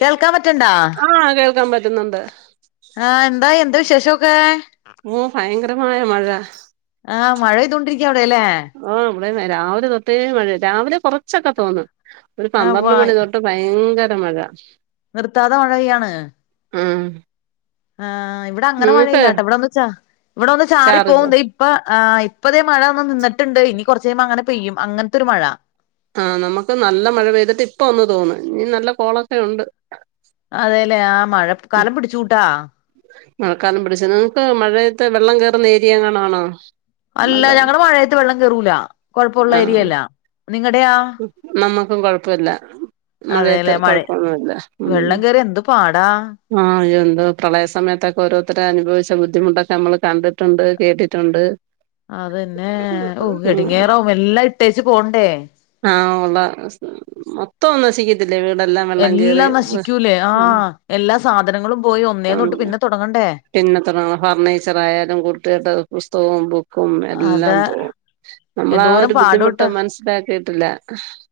കേൾക്കാൻ പറ്റണ്ടാ ആഹ് കേൾക്കാം പറ്റ്ന്നുണ്ട് ആഹ് എന്തായി എന്താ വിശേഷമൊക്കേ ഓഹ് ഭയങ്കരമായ മഴ ആഹ് മഴെയ്താേണ്ടിരിക്ക്യാ അവ്ടെ ലേ ആഹ് വ്ടേംന്നെ രാവ്‌ലെ തൊട്ടേ മഴയാ രാവ്‌ലെ കാെർച്ചൊക്കെ തോന്ന് ഒര് ആഹ് പന്ത്രണ്ട് വാ മണി തൊ ട്ട് ഭയങ്കര മഴാ നിർത്താതെ മഴ പെയ്യാണ് ഉം ആഹ് ഇവിടെ അങ്ങെനെ നിങ്ങക്ക് മഴയില്ലാട്ടാ ഇവ്ടെ ഒന്ന് ചാ ഇവ്ടെ ഒന്ന് ചാറി പോവും ദേ ഇപ്പ ആഹ് പ്പ ദേ മഴ ഒന്ന് നിന്നിട്ട്ണ്ട് ഇനി കൊർച്ചയ്യ്മ്പം അങ്ങനെ പെയ്യും അങ്ങൻത്തൊരു മഴാ ആഹ് നമക്ക് നല്ല മഴ പെയ്തിട്ട് ഇപ്പ ഒന്ന് തോന്ന് ഞ്ഞ് നല്ല കോളാെക്കെയുണ്ട് അതേലെ ആഹ് മഴ ഉം ക്കാലം പിടിച്ചൂട്ടാ മഴക്കാലം പിടിച്ച് നിങ്ങക്ക് മഴയത്ത് വെള്ളം കേറ്ന്ന ഏരിയ എങ്ങാണും ആന്നോ അല്ല ഞങ്ങള് മഴയത്ത് വെള്ളം കേറൂലാ കൊഴപ്പുള്ള ആഹ് ഏരിയല്ലാ നിങ്ങടെയാ നമ്മക്കും കൊഴപ്പ ഇല്ലാ മഴയത്ത് അതേല്ലേ മഴ കാെഴപ്പൊന്നുംല്ലാ ഉം വെള്ളം കേറിയ എന്ത് പാടാ ആഹ് എന്തോ പ്രളയ സമയത്തൊക്കെ ഓരോര്ത്തര് അനുഭവിച്ച ബുദ്ധിമുട്ടൊക്കെ നമ്മള് കണ്ടിട്ടുണ്ട് കേട്ടിട്ടുണ്ട് അതെന്നേ ഓഹ് എടെങ്ങേറാവും എല്ലാം ഇട്ടേച്ച് പോണ്ടേ ആഹ് ഉള്ള [unintelligible] നശിക്കത്തില്ലേ വീടെല്ലാം വെള്ളം കേറി എല്ലാം നശിക്ക്യൂലേ ഉം ആഹ് എല്ലാ സാധനങ്ങളും പോയി ഒന്നേന്നൊട്ട് പിന്നെ തൊടങ്ങണ്ടേ പിന്നെത്രാ ഫർണീച്ചറായാലും കുട്ടികൾടെ പുസ്തകവും ബു ക്കും എല്ലാം അതാ പോവും നമ്മളാ എന്തോരം ഒര് ബുദ്ധിമുട്ട് പാടോട്ടാ മൻസ്സ്ലാക്കി ല്ലാ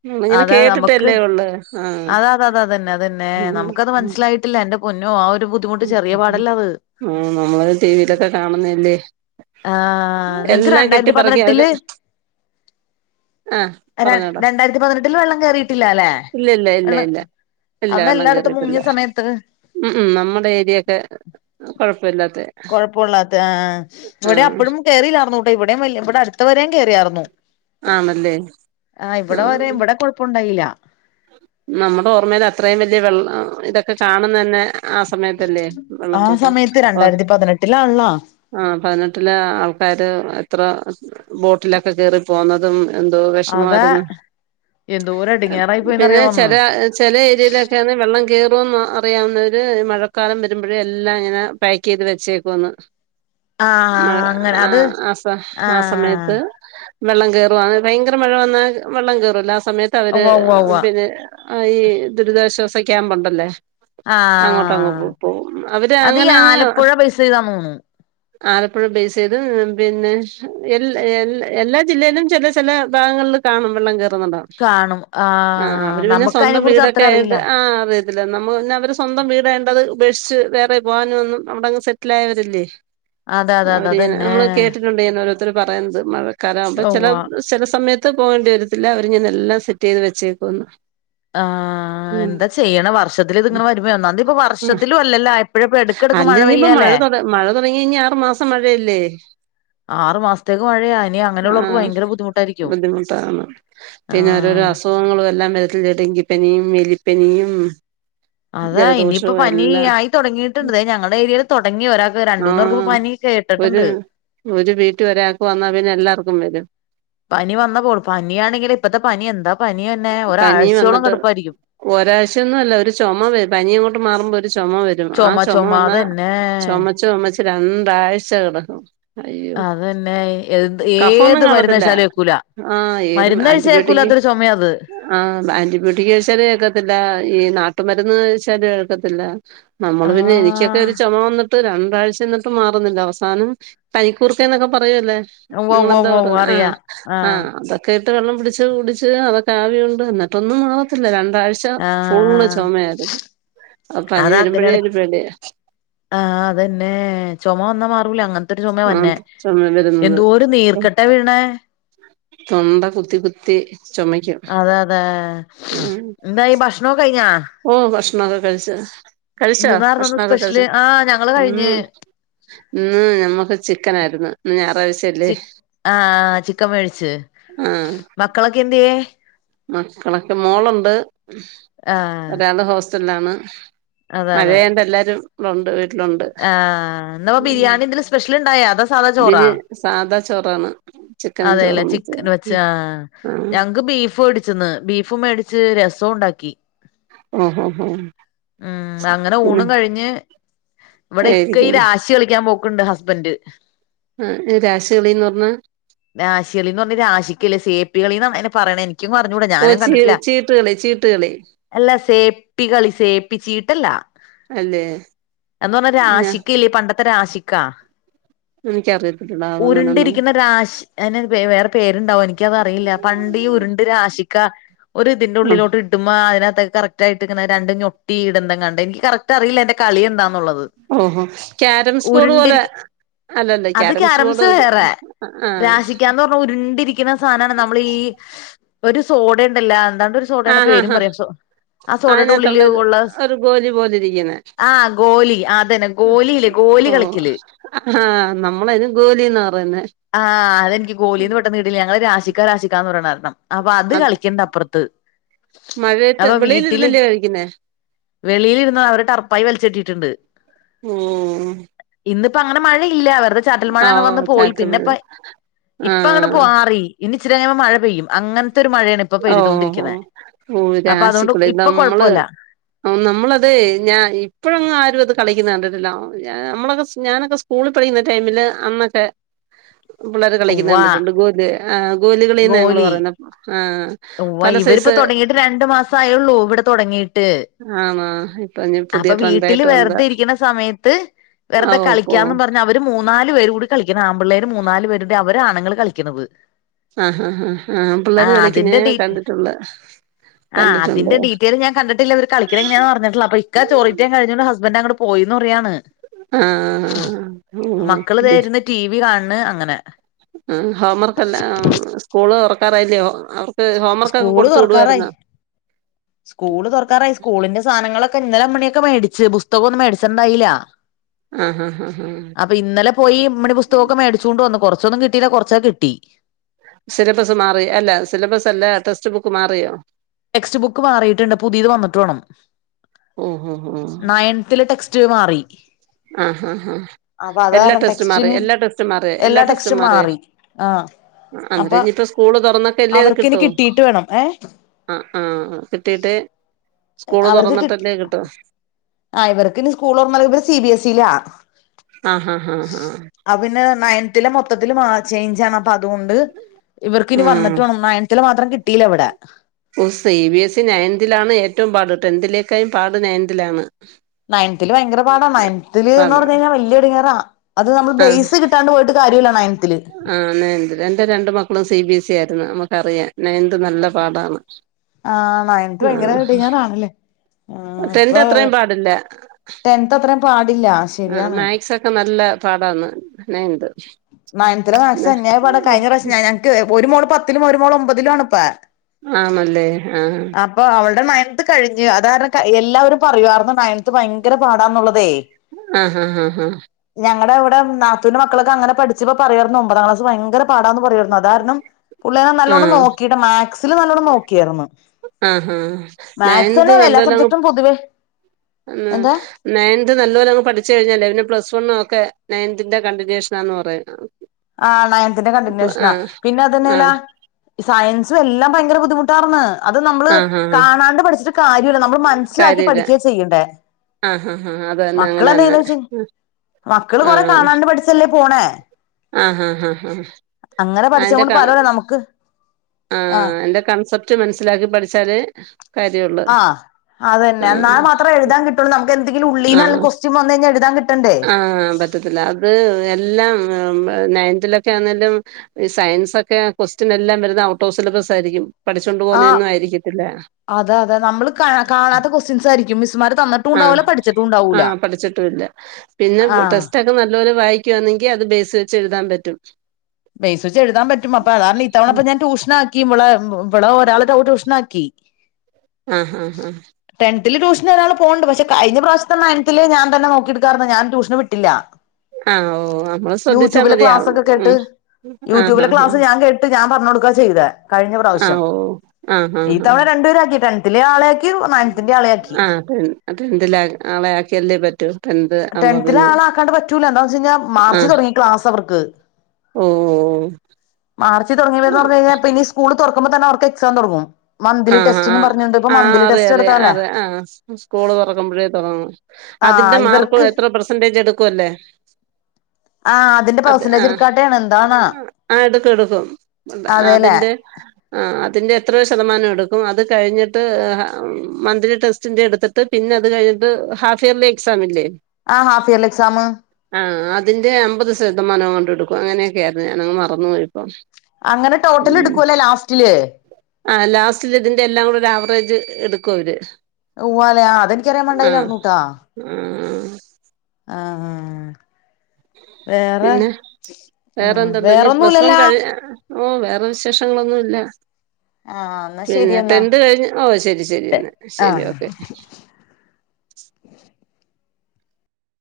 ഉം ഇങ്ങെനെ അതാ നമുക്ക് കേട്ടിട്ടെല്ലേ ഒള്ള് ആഹ് അതാ ഉം ആയ്ട്ടില്ല എന്റെ പൊന്നോ ആ ഒരു ബു ദ്ധിമുട്ട് ചെറിയ പാടല്ല അത് ആഹ് നമ്മള് ടി വിയിലൊക്കെ കാണുന്നല്ലേ ആഹ് നിങ്ങ്ക്ക് എല്ലാം രണ്ടായ്ര്ത്തി കെട്ടിപ്പറക്കി അവര് പതിനെട്ട്ല് ആഹ് ര പറഞ്ഞോടാ രണ്ടായ്ര്ത്തി പതിനെട്ടില് വെള്ളം കേറീട്ടില്ലാലേ ഇല്ല ഇല്ല ഇല്ല വെള്ളം ഇല്ല ഇല്ല വെള്ളം അന്നെല്ലാട്ത്തും കേറിയിട്ടില്ല മുങ്ങ്യ സമയത്ത് ഉം ഉം നമ്മുടെ ഏര്യൊക്കെ കൊഴപ്പ ഇല്ലാത്തെ കൊഴപ്പാെള്ളാത്തേ അഹ് ആഹ് ഇവ്ടെ അപ്പഴും കേറീല്ലാർന്നൂട്ടോ ഇവിടെയും വല്ല്യ ഇവ്ടട് ത്ത് വരേം കേറിയാർന്നു ആണല്ലേ ആഹ് ഇവ്ടെ വരേം വ്ടെ കൊഴ്പ്പാെണ്ടായ്ല്ലാ നമ്മടെ ഓർമ്മേല് അത്രേം വെല്ല്യ വെള്ള ഇതൊക്കെ കാണുന്നെന്നേ ആ സമയത്തല്ലേ ആ വെള്ളപ്പൊക്കം സമയത്ത് ഒഹ് രണ്ടായിരത്തി പതിനെട്ടിലാണല്ലോ ആഹ് പത്‌നെട്ട്ല് ആൾക്കാര് ഇത്ര ബോട്ട്ലൊക്കെ കേറി പോന്നതും എന്തോ അതാ വെഷമവായ്ര്ന്ന് എന്തോരം എടങ്ങേറായി പിന്നെ പോയിന്നറിയാവോ അന്ന് ചെല ചെല ഏര്യേലൊക്ക്യാന്നേ വെള്ളം കേറുവെന്ന് അറിയാവുന്നവര് മഴക്കാലം വരുമ്പഴേ എല്ലാം ഇങ്ങനെ പാക്കെയ്ത് വെച്ചേക്കുവൊന്ന് ആഹ് അങ്ങന അത് ആ സ ആ ആഹ് സമയത്ത് വെള്ളം കേയറുവാണേ ഭയങ്കര മഴ വന്നാൽ വെള്ളം കേറൂലേ ആ സമയത്ത് അവര് ഉവ്വ ഉവ്വ ഉവ്വ ആഹ് ഈ ദുരിതാശ്വാസ ക്യാമ്പൊണ്ടല്ലൊ അങ്ങോട്ട് അങ്ങ് ആഹ് പോവും അവര് അത് ഈ അങ്ങന അങ്ങ് ആലപ്പുഴ ബേസ് ചെയ്താന്ന് തോന്നുന്നു ആലപ്പുഴ ബേസെയ്ത് പിന്നെ എല് എല് എല്ലാ ജില്ലേലും ചെല ചെല ഭാഗങ്ങളില് കാണും വെള്ളം കേറ്ന്നൊണ്ടാ കാണും ആഹ് അവര് പിന്നെ നമുക്ക് അതിനെ സ്വന്തം കുറിച്ച് അത്ര വീടൊക്കെ ആയണ്ട് അറിയില്ല ആഹ് അതെ അല്ല നമ്മ പിന്നെ അവര് സ്വന്തം വീടായോണ്ടത് ഉപേക്ഷിച്ച് വേറെ പോകാനും ഒന്നും അവിടങ്ങ് സെറ്റിലായവരില്ലേ. അതെ അതെ അതെ അവര്ങ്ങനെ അതന്നെ നമ്മള് കേട്ടിട്ടുണ്ട് ഇങ്ങനെ ഓരോരുത്തര് പറയുന്നത് മഴക്കാലം ആവുമ്പോ ചെല ഉവ്വ ചെല സമയത്ത് പോവേണ്ടി വരത്തില്ല അവരിങ്ങനെ എല്ലാം സെറ്റെയ്ത് വച്ചേക്കുവെന്ന്. ആഹ് എന്താ ചെയ്യണേ വർഷത്തിലിതിങ്ങനെ വരുമ്പോ ഒന്നാതി ഇപ്പ ഉം വർഷത്തിലും അല്ലല്ലോ എപ്പഴും എപ്പഴും എടക്കെടക്ക് അല്ല മഴ ഇനിയിപ്പോ പെയ്യാലേ തുട മഴ തൊടങ്ങിയാ ഇനി ആറു മാസം മഴയല്ലേ ആറ് മാസത്തേക്ക് മഴയാ ഇനി ആഹ് അങ്ങനെയുള്ളവർക്ക് ആഹ് ഭയങ്കര ബുദ്ധിമുട്ടായിരിക്കും ബുദ്ധിമുട്ടാണ് പിന്നെ ഓരോരോ ആഹ് അസുഖങ്ങളും എല്ലാം വരത്തില്ലേ ഡെങ്കിപ്പനിയും എലിപ്പനിയും അതാ ഇനിയിപ്പോ ജലദോഷവും പനി എല്ലാം ആയി തൊടങ്ങീട്ടുണ്ട് ദേ ഞങ്ങടെ ഏരിയേല് തൊടങ്ങി ഒരാക്ക് രണ്ട് മൂന്നേർക്ക് ഇപ്പേ ആഹ് പനി ഒരു കേട്ടട്ട്ണ്ട് ഒരു വീട്ടീ ഒരാക്ക് വന്നാ പിന്നെ എല്ലാർക്കും വരും. പനി വന്നപ്പോള് പന്യാണെങ്കില് ഇപ്പത്തെ പനി എന്താ പന്യന്നെ ഒരാഴ്ചയോളം കെടപ്പായിരിക്കും. ഒരായ്ച്ചയൊന്നും അല്ല ഒരു ചൊമ വര് പനി അങ്ങോട്ട് മാറുമ്പ ചൊമ വരും ആ ചുമ ചൊമ ചുമ വന്നാ അതന്നെ ചൊമച്ച് ചൊമച്ച് രണ്ടാഴ്ച കെടക്കും. അതന്നെ എ കഫൊന്നും ഏത് മരുന്ന് കാണത്തില്ല കഴിച്ചാലും ഏക്കൂല ആഹ് ഏതും മരുന്നഴിച്ചാ ആന്റിബയോട്ടിക് ഏക്കൂലാത്തൊര് ചൊമയാത്. ആഹ് ആന്റിബയോട്ടിക് കയിച്ചാലു ഏക്കത്തില്ല ഈ നാട്ടുമരുന്ന് കയിച്ചാലു ഏക്കത്തില്ല. നമ്മള് പിന്നെ എനിക്കൊക്കെ ആഹ് ഒര് ചൊമ വന്നിട്ട് രണ്ടാഴ്ച്ച നിർ വിട്ടു മാറുന്നില്ല അവസാനം പനിക്കൂർക്കേന്നൊക്കെ പറയൂല്ലേ ഉവ്വ ഉവ്വ നിങ്ങളെന്താ ഉവ്വ ഉവ്വ പറയുന്ന ആഹ് അറിയാം ആഹ് അത് ക്കേട്ട് വെള്ളം പിടിച്ച് കുടിച്ച് അതൊക്ക ആവിയുണ്ട് എന്നിട്ടൊന്നും മാറത്തില്ല രണ്ടാഴ് ച്ച ഫുള്ള് ആഹ് ചൊമയായിര്ന്ന് ആ പനി അത് വരുമ്പോഴേ അങ്ങനെയാണ് ഒരു പേടിയ ആഹ് അതന്നേ ചൊമ വന്നാ മാറൂല അങ്ങന് രു ചൊമയാ ആഹ് വര്നേ ചുമ വരുന്നത് എന്തോരു നീർക്കെട്ടാ വീണേ തൊണ്ട കുത്തി കുത്തി ചൊമയ് അതെ അതെ എന്തായി ഭക്ഷണോക്കെ കയിഞ്ഞാ ഉം ഭക്ഷണൊക്കെ കഴിച്ച് കഴിച്ചാ എന്തുന്നാർന്നു ഇന്ന് ഭക്ഷണൊക്കെ സ്പെഷ്യല് കഴിച്ചാ ആഹ് ഞങ്ങള് കഴിഞ്ഞ് ഉം ഇന്ന് ഞമ്മക്ക് ചിക്കനായിര്ന്ന് ഇന്ന് ഞാറായ്ച്ച്യല്ലേ ചി ആഹ് ചിക്കൻ മേടിച്ച് ആഹ് മക്കളൊക്കെ എന്തിയെ മക്കളൊക്കെ മോളുണ്ട് ആഹ് ഒരാള് ഹോസ്റ്റലിലാണ് അതെ അതെ മഴെയായൊണ്ട് എല്ലാരും ഇവടെ ഉണ്ട് വീട്ടിലുണ്ട് ആഹ് എന്ന പ്പ ബിരിയാണി എന്തെലും സ്പെഷ്യൽ ഉണ്ടായോ അതൊ ബിരി സാദാ ചോറാണ് ചിക്കനും അതെല്ലേ ചോറും ചിക്കൻ വെച്ചത് വെച്ച ആഹ് ആഹ് ഞങ്ങക്ക് ബീഫ്ടി ന്ന് ബീഫും മേടിച്ച് രസവും ഉണ്ടാക്കി ഓഹോ ഹോ ആഹ് അങ്ങനെ പിന്നെ ഊണും കഴിഞ്ഞ് ഇവടെ ഇക്ക ഈ ഇരിക്കുന്നു രാഷ് ശി കളിക്കാൻ പോക്കുണ്ട് ഹസ്ബൻഡ്. ആഹ്‌ രാശി കളീന്ന് പർഞാ. രാശിളീന്ന് പറഞ്ഞ രാശിക്കല്ലേ സേപ്പികളി ന്നാ അയ്ന പറയണെ എനിക്കും അറിഞ്ഞൂട ഓ ഞാനും ചീ കണ്ട ചീട്ടുകളി ചീട്ടുകളി. അല്ലാ സേപ്പികളി സേപ്പി ച്ചീട്ടല്ലാ. അല്ലേ എന്ന് പർഞ്ഞാ ഞാ രാശിക്കല്ലേ പണ്ടത്തെ രാശിക്കാ എനിക്കറിയപ്പെട്ടുടാ അങ്ങനെന്നും. അയിന് വേ വേറെ പേരുണ്ടാവും എനിക്കതറിയില്ല പണ്ട് ഈ ഉരുണ്ട് രാശിക്കാ ഒര്തിന്റെ ആഹ് ഉള്ളിലോട്ട് ചുമ്മാ അതിനകത്ത കറക്റ്റ് ആയിട്ട് ങ്ങനെ രണ്ട് ഞൊട്ടി ഇടുന്നെങ്ങാണ്ട് എനിക്ക് കറക്റ്റ് അറിയില്ല എന്റെ കളി എന്താന്നുള്ളത്. ഓഹോ ക്യാരംസ് ബോഡ് പോലെ ഉരുണ്ടിരിക്ക അല്ലല്ലേ അത് ക്യാരംസ് ബോർഡ് വേറെ ആഹ് രാശിക്കാന്ന് പർഞ്ഞാ ഉരുണ്ടിരിക്കുന്ന സാനാണ് നമ്മളി ഈ ഒരു സോഡണ്ടല്ലാ എന്താണ്ട് ഒര് സോഡേനെ ആഹ് ഹാ പേരും ഹാ പറയാ സൊ ആഹ്‌ അതിനകത്തുള്ള സോഡേന്റുള്ളില് ഒരു ഉള്ള ഒരു ഗോലി പോലിരിക്കുന്നെ ആഹ്‌ ഗോലി ആഹ് അതന്നെ. ഗോലില്ലേ ഗോലി കളിക്കല്. ഹാ നമ്മളയിന് ഗോലീന്നാ പറയുന്നേ. ആഹ് അതെനിക്ക് ഗോലീന്ന് പെട്ടെന്ന് കേട്ടില്ല ഞങ്ങള് രാശിക്കാ രാശിക്കാ എന്ന് പറണെ അപ്പൊ അത് കളിക്ക്ണ്ട് അപ്പറത്ത് മഴയത്ത് അപ്പൊ വീട്ടില് വെളിയിലിരുന്നല്ലേ കഴിക്കുന്നേ വെളിയിലിരുന്നാ അവര് ടറപ്പായി വൽച്ച് കെട്ടീട്ടുണ്ട്. ഉം ഇന്ന്പ്പ അങ്ങനെ മഴയില്ലാ വെറ്തെ ചാറ്റൽ മഴ ആ അങ്ങ് ഓ വന്ന് പോയി പിന്നെപ്പ ചാറ്റുമ്പഴ് ഇപ്പ അങ്ങനെ ആഹ് പാറി ഇനി ഇച്ചിരി കയ്യുമ്പോ മഴ പെയ്യും അങ്ങൻത്തെരു മഴേണ് ഓഹ്‌ ഓഹ് ഓ അതുകൊണ്ട് രാശികളി ഇപ്പൊ നമ്മള് കൊഴപ്പല്ല ഓഹ്‌ നമ്മളതെയ് ഞാൻ ഇപ്പഴൊന്നും ആരും അത് കളിക്കുന്ന കണ്ട്ട്ടില്ലാ ഞാ ഞമ്മളൊക്കെ ഞാനൊക്കെ സ് സ്കൂള് പഠിക്കുന്ന ടൈമില് അന്നൊക്കെ പിള്ളേര് കളിക്കുന്ന ഉവ്വ കണ്ടിട്ടുണ്ട്, ഗോലി ആ ഗോലി കളീന്നാ ഞങ്ങള് പറയുന്നേ ആഹ്‌. ഉവ്വ് ഇവരിപ്പോ തൊടങ്ങീട്ട് രണ്ടു മാസ ആയള്ളൂ വടെ തൊടങ്ങീ ട്ട് ആണോ ഇപ്പൊ ഇനി അപ്പൊ പുതിയ വീട്ടില് ട്രെൻഡായിട്ട് വന്നതാ വെർതെ ഇരിക്ക്ണ സമയത്ത് ആ വെർതെ ഓ പോ കളിക്കാന്നും പർഞ്ഞവ ര് മൂന്നാല് പേര് കൂടി കളിക്കണം ആമ്പിള്ളേര് മൂന്നാല് പേര്ത് അവരാണുങ്ങള് കളിക്കുന്നത്. ഹാ ഹാ ഹാ ഹാ പിള്ളേര് കളി തിന്റെ ഡീറ്റെ ആഹ്‌ കണ്ടിട്ടുണ്ട് അതിന്റെ ഡീറ്റെയില് ഞൻ കണ്ടിട്ടില്ല വര് കളി ങ്ങനെ ഞാൻ അറിഞ്ഞിട്ടില്ല അപ്പ ഇക്ക ചോറീറ്റം കഴിഞ് ഹസ്ബൻഡ് അങ്ങോട്ട്‌ പോയിന്ന് പറയാണ്. ആഹ് ആ. മക്കള് ദേ ഇര്ന്ന് ടി. വി കാൻണ് അങ്ങനെ. ആ ഹോംവർക്കല്ല സ്കൂള് തൊറക്കാറായില്ലയോ അവർക്ക് ഹോംവർക്കൊക്കെ സ്കൂള് കൊടുത്ത് തൊറക്കാറായി വിടുവായിരുന്നോ? സ്കൂള് തൊറക്കാറായി സ്കൂളിന്റെ സാനങ്ങളൊക്കെ ഇന്നലേ അമ്മണിയൊക്കെ മേടിച്ച് പുസ്തകം ഒന്നും മേടിച്ചിണ്ടായില്ല. [inaudible] ആഹ് ഹാ ഹാ ഹാ. അപ്പൊ ഇന്നലെ പോയി ഇമ്മ്ണി പുസ്തകൊക്കെ മേടിച്ചുകൊണ്ട് വന്ന് കൊറച്ചൊന്നും കിട്ടയില്ല കൊറച്ചൊക്ക കിട്ടി. സിലബസ് മാറി അല്ല സിലബസ് അല്ല ടെക്സ്റ്റ് ബുക്ക് മാറിയോ? ടെക്സ്റ്റ്ബുക്ക് മാറിയിട്ട്ണ്ട് പുതിയത് വന്നിട്ട് വാണം ഓഹ് ഓഹ് ഓഹ് നയൻത്തിലെ ടെക്സ് റ്റ് മാറി. ആഹ് ആഹ് ആഹ് അപ്പൊ അത് എല്ലാ കാരണം ടെസ്റ്റും മാറി ടെക്സ്റ്റിന് എല്ലാ ടെസ്റ്റും മാറി എല്ലാ ടെസ്റ്റും മാറി ആഹ് അന്നേരം അപ്പൊ ഇനി ഇപ്പോ സ്കൂള് തൊറന്നിട്ടല്ലേ അത് അവർക്കിനി കിട്ടൂ കിട്ടീട്ട് വേണം ഏഹ് ആഹ് ആഹ് കിട്ടിയിട്ട് സ്കൂള് അവർക്ക് കി തുറന്നിട്ടല്ലേ കിട്ടൂ ആ ഇവർക്ക് ഇനി സ്കൂള് തൊറന്നാ ഇവര് സി ബി എസിലാ ആഹ് ആഹ് ആഹ് ആഹ് അവന് നയൻതില് മൊത്തത്തില് മ ചേഞ്ചാണ് അപ്പ അതുകൊണ്ട് ഇവർക്ക് ഇനി വന്നിട്ട് ഉം വേണം നയൻതില് മാത്രം കിട്ടിയില്ല ഇവിടെ ഓ സി ബി എസി നയൻതിലാണ് ഏറ്റവും പാട് ടെൻതിലേക്കാലും പാട് നയൻതിലാണ് നയൻതില് ഭയങ്കര പാടാ നയൻതില് എന്ന് പാടാ പറഞ്ഞ് കഴിഞ്ഞാൽ വല്ല്യ ഇടങ്ങേറ അത് നമ്മള് ആഹ് ബേസ് കിട്ടാതെ പോയിട്ട് കാര്യവില്ല നയൻതില് ആഹ് നയൻത് എന്റെ രണ്ട് മക്കളും സി ബി എസ് ഇ ആയിരുന്നു നമുക്കറിയാം നയൻത് നല്ല പാടാണ് ആഹ് നയൻത് ഭയങ്കര ആഹ് ഇഡങ്ങേറാണല്ലേ ആഹ് ടെൻത് ഇപ്പോ അത്രയും പാടില്ല ടെൻത് അത്രേയും പാടില്ല ആഹ് ശരിയാണ് മാത്‍സൊക്കെ നല്ല പാടാന്ന് നയൻത് നയൻതിലെ മാത്‍സ് പിന്നെ അന്യായ പാടാ കഴിഞ്ഞ പ്രാവശ്യം ഞങ്ങക്ക് ഒരു മോള് പത്തിലും ഒര മോള് ഒമ്പതിലും ആണ് ഇപ്പോ ആണല്ലേ ആഹ് അപ്പൊ അവളുടെ നയൻത് കഴിഞ്ഞ് അത് കാരണം എല്ലാവരും പറയുവാരുന്നു നയൻത് ഭയങ്കര പാടാന്നുള്ളതേ ആഹ് ആഹ് ആഹ് ആഹ് ഞങ്ങടെ അവിടെ നാത്തൂന്റെ മക്കളൊക്കെ അങ്ങനെ പഠിച്ചപ്പോ പറയാരുന്നു ഒമ്പതാം ക്ലാസ് ഭയങ്കര പാടാന്ന് പറയുവാരുന്നു അത് കാരണം പുള്ളി അങ്ങനെ നല്ലോണം ആഹ് നോക്കിയിട്ട് മാത്‍ സില് നല്ലോണ്ണം നോക്കിയായിരുന്നു ആഹ് നയൻത് നല്ല പോലെ പൊതുവേ ഏഹ് എന്താ നയൻത് നല്ലപോലെ അങ്ങ് പഠിച്ചു കഴിഞ്ഞാലേ പിന്നെ പ്ലസ് വൺ ഒക്കെ നയൻതിന്റെ കണ്ടിന്യൂഷൻ ആന്ന് പറയും ആഹ് നയൻതിന്റെ കണ്ടിന്യുഷനാ ആഹ് പിന്നെ അത് തന്നെയല്ലാ ആഹ് സയൻസും എല്ലാം ഭയങ്കര ബുദ്ധിമുട്ടാണെന്ന് അത് നമ്മള് ആഹ് ആഹ് കാണാണ്ട് പഠിച്ചിട്ട് കാര്യമില്ല നമ്മള് മ നസ്സിലാക്കി കാര്യല്ല പഠിക്കുകയാ ചെയ്യണ്ടേ ആഹ് ഹാ ഹാ അത് തന്നെ അങ്ങനെ മക്കള് തന്നെ [unintelligible] മക്കള് കൊറേ ആഹ് കാണാണ്ട് പഠിച്ചല്ലേ പൊന്നേ ആഹ് ആ ആ അങ്ങനെ ആ പഠിച്ച അയിന്റെ കൊണ്ട് കാ പലോലെ നമുക്ക് ആ അയിന്റെ കൺസെ പ്റ്റ് മനസ്സിലാക്കി പഠിച്ചാലേ കാര്യമുള്ളൂ ആഹ് ഇപ്പോൾ നമുക്ക് എന്തെങ്കിലും ഉള്ളീന്ന് ഒരു ക്വസ്റ്റ്യൻ വന്നു കഴിഞ്ഞാൽ എഴുതാൻ കിട്ടണ്ടേ ആഹ് പറ്റത്തില്ല അത് എല്ലാം നയൻതിലൊക്കെ ആണേലും ഈ സയൻസൊക്കെ ക്വസ്റ്റ്യൻ എല്ലാം വരുന്നത് ഔട്ട് ഓഫ് സിലബസ് ആയിരിക്കും പഠിച്ചോണ്ട് പോന്നതൊന്നും ആയിരിക്കത്തില്ല അതെയതെ നമ്മള് കാ കാണാത്ത ക്വസ്റ്റ്യൻസ് ആയിരിക്കും മിസ്സുമാര് തന്നിട്ടും ആഹ് ഉണ്ടാവില്ല പഠിച്ചിട്ടും ഉണ്ടാവില്ല ആഹ് പഠിച്ചിട്ടുമില്ല പിന്നെ ടെസ്റ്റൊക്കെ നല്ലപോലെ വായിക്കുകയാണെങ്കിൽ അത് ബേസ് വെച്ച് എഴുതാൻ പറ്റും ബേസ് വെച്ച് എഴുതാൻ പറ്റും അപ്പം അതുകാരണം ഇത്തവണ ഇപ്പം ഇപ്പം ഞാൻ ട്യൂഷന് ഇവളെ ഇവളെ ഒരാൾക്ക് ട്യൂഷൻ ആക്കി ആഹ് ആഹ് ആഹ് ടെൻതില് ട്യൂഷന് ഒരാള് പോകുന്നുണ്ട് പക്ഷേ കഴിഞ്ഞ പ്രാവശ്യത്തെ നയൻതില് ഞാൻ തന്നെ നോക്കിയത് കാരണം ഞാൻ ട്യൂഷന് വിട്ടില്ല ആഹ് ഓഹ് നമ്മള് ശ്രദ്ധിച്ചാൽ യൂട്യൂബിലെ മതിയാവും ക്ലാസ്സൊക്കെ ഉം കേട്ട് യൂട്യൂബിലെ ക്ലാസ് ഞാൻ കേട്ടിട്ട് ഞാൻ പറഞ്ഞു കൊടുക്കുക ചെയ്തേ കഴിഞ്ഞ ആ പ്രാവശ്യം ഓ ആ ഇത്തവണ രണ്ട് പേരെയും ആക്കി ടെൻതിലെ ആളെ ആഹ് ടെ ടെൻതിലെ ആളെ ആക്കിയല്ലേ പറ്റൂ ടെൻത് ആവുമ്പോ ടെൻത്തിലെ പിന്നെ ആളെ ആക്കാണ്ട് പറ്റൂല്ല എന്താന്ന് വെച്ചെഴിഞ്ഞാൽ ആ മാർച്ച് തൊടങ്ങി ക്ലാസ് അവർക്ക് ഓ മാർച്ച് തുടങ്ങിലെയന്ന് ആ പറഞ്ഞയ്ഞ്ഞാ പിന്നീ സ് സ്കൂള് തൊറക്കുമ്പോ തന്നെ അവർക്ക് എക്സാം തൊടങ്ങും ആഹ് ആഹ് ആഹ് ആഹ് അറിയ അറിയ എടുത്താലേ അറിയ ആഹ് സ്കൂള് തുറക്കുമ്പോഴേ തൊടങ്ങു ആ അതിന്റെ മാർക്കു ഇവർക്ക് എത്ര പ്രെസെന്റേജ് എടുക്കു അല്ലേ ആ അതിന്റെ അത് പെർസെന്റേജ് ആഹ് എടുക്കാട്ടെയാണ് എന്താണ് ആഹ് എടുക്കു എടുക്കും ത് ആഹ് അതെല്ലേ അതിന്റെ ആഹ് അതിന്റെ എത്ര ശതമാനാ ടുക്കും അത് കഴിഞ്ഞിട്ട് [unintelligible] മന്ത്ലി ടെസ്റ്റിന്റെ എട്ത്ത്ട്ട് പിന്നെ അത് കഴ്ഞ്ഞ്ട്ട് ഹാഫ് ഇയർലി ക്സാമില്ലേ ആ ഹാഫ് ഇയർലി എക്സാമ് ആഹ് അതിന്റെ അമ്പത് സദമാനങ്ങട്ട്ട്ക്കും അങ്ങനെയൊക്കെയായിരുന്നു ഞാൻ അത് മറന്നു പോയി ഇപ്പോ അങ്ങനെ ടോട്ടൽ എടുക്കുവല്ലേ ലാസ്റ്റില് ആഹ് ലാസ്റ്റില് ഇതിന്റെ എല്ലാം കൂടെ ഒരു ആവറേജ് എടുക്കു അവര് ഉവ്വാലേ ആഹ് അതെനിക്കറിയാപാട്ണ്ടില്ലാ ആഹ് യിരുന്നൂട്ടാ ആഹ് ആഹ് വേറെ പിന്നെ ആഹ് വേറൊന്നുല്ലല്ലാ ഉം വേറെ വിശേഷങ്ങളൊന്നു ഇല്ല ആ എന്നാ ശരി എന്നാ പിന്നെട്ടെന്ത് കഴിഞ്ഞ് ഓഹ് ശരി ശരി എന്ന ശരി ആഹ് ഓക്കെ